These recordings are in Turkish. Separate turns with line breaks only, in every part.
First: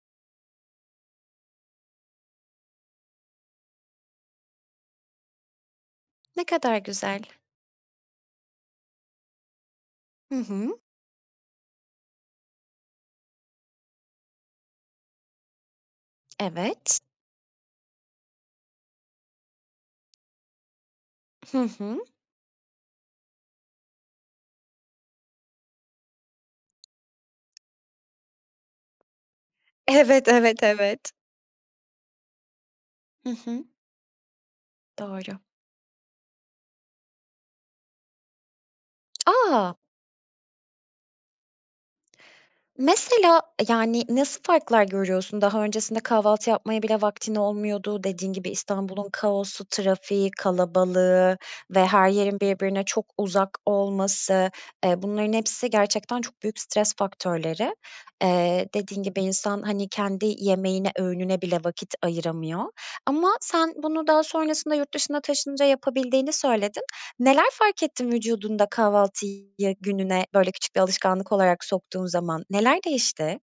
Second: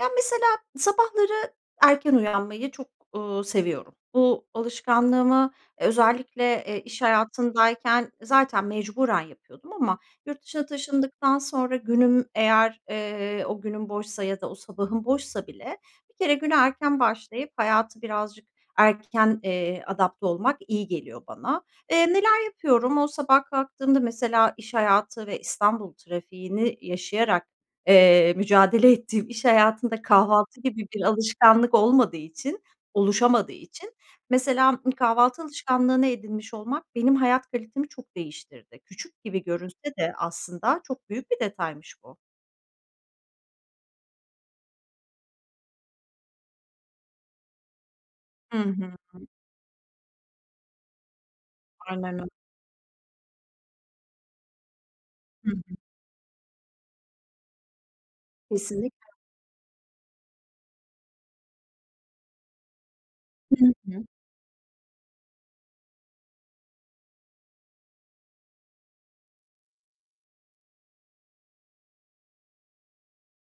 Ya, mesela, sabahları erken uyanmayı çok, uuu, seviyorum. Bu alışkanlığımı
Ne
özellikle,
kadar
eee, iş
güzel.
hayatındayken zaten mecburen yapıyordum ama
Hı
yurt dışına
hı.
taşındıktan sonra günüm eğer, eee, o günüm boşsa ya da o sabahım boşsa bile bir kere güne
Evet.
erken başlayıp hayata birazcık erken, eee, adapte olmak iyi geliyor
Hı
bana.
hı.
Eee, neler yapıyorum? O sabah kalktığımda, mesela, iş hayatı ve İstanbul trafiğini yaşayarak, eee, mücadele ettiğim iş hayatında
Evet,
kahvaltı
evet,
gibi bir
evet.
alışkanlık olmadığı için,
Hı
oluşamadığı
hı.
için, mesela,
Doğru.
kahvaltı alışkanlığını edinmiş olmak benim hayat kalitemi çok değiştirdi. Küçük gibi
A!
görünse de aslında çok büyük bir detaymış bu.
Mesela, yani, nasıl farklar görüyorsun? Daha öncesinde kahvaltı yapmaya bile vaktin olmuyordu. Dediğin gibi
Hı hı.
İstanbul'un kaosu, trafiği, kalabalığı ve her
Aynen öyle.
yerin birbirine çok uzak olması. E, bunların
Hı
hepsi
hı.
gerçekten çok büyük stres faktörleri. Eee, dediğin
Kesinlikle.
gibi insan, hani, kendi yemeğine, öğününe bile vakit ayıramıyor ama
Hı
sen bunu
hı.
daha sonrasında yurt dışına taşınınca yapabildiğini söyledin. Neler fark ettin vücudunda, kahvaltıyı gününe, böyle, küçük bir alışkanlık olarak soktuğun zaman? Neler değişti?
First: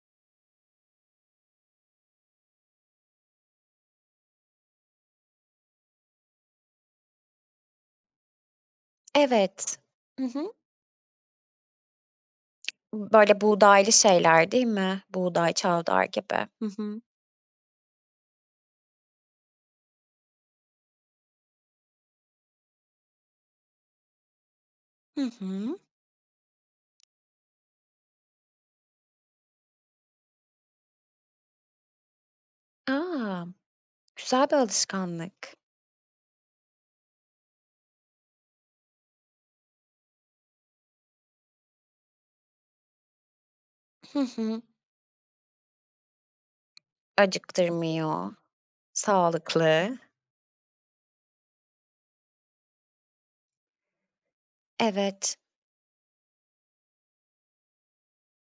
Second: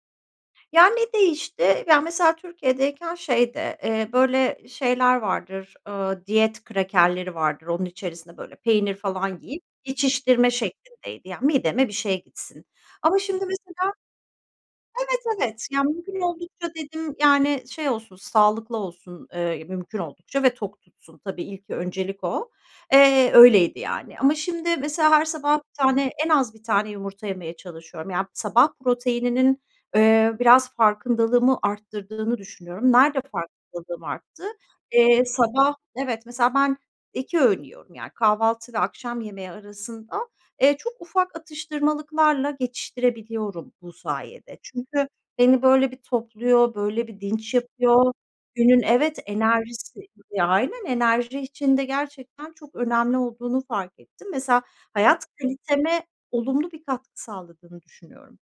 Ya, ne değişti? Ya, mesela, Türkiye'deyken şeydi, eee, böyle şeyler vardır, ııı, diyet krakerleri vardır. Onun içerisine, böyle, peynir falan yiyip,
Evet. Hı
geçiştirme
hı.
şeklindeydi. Yani, mideme bir şey gitsin.
B
Ama şimdi,
böyle,
mesela
buğdaylı şeyler, değil mi?
Evet,
Buğday,
evet, yani,
çavdar
mümkün
gibi. Hı
oldukça
hı.
dedim, yani, şey olsun, sağlıklı olsun, eee, mümkün oldukça ve tok tutsun. Tabii, ilk, öncelik o. Eee, öyleydi, yani. Ama şimdi, mesela,
Hı
her sabah 1
hı.
tane, en az 1 tane yumurta yemeye çalışıyorum. Yani, sabah proteininin, eee, biraz farkındalığımı arttırdığını düşünüyorum. Nerede
A!
farkındalığım arttı?
Güzel bir
Eee,
alışkanlık.
sabah, evet, mesela, ben 2 öğün yiyorum. Yani, kahvaltı ve akşam yemeği arasında, eee, çok ufak atıştırmalıklarla geçiştirebiliyorum bu
Hı
sayede.
hı.
Çünkü beni, böyle, bir topluyor, böyle, bir dinç yapıyor.
Acıktırmıyor,
Günün, evet,
sağlıklı.
enerjisi Ya, aynen, enerji için de gerçekten çok önemli olduğunu fark ettim. Mesela, hayat
Evet.
kaliteme olumlu bir katkı sağladığını düşünüyorum.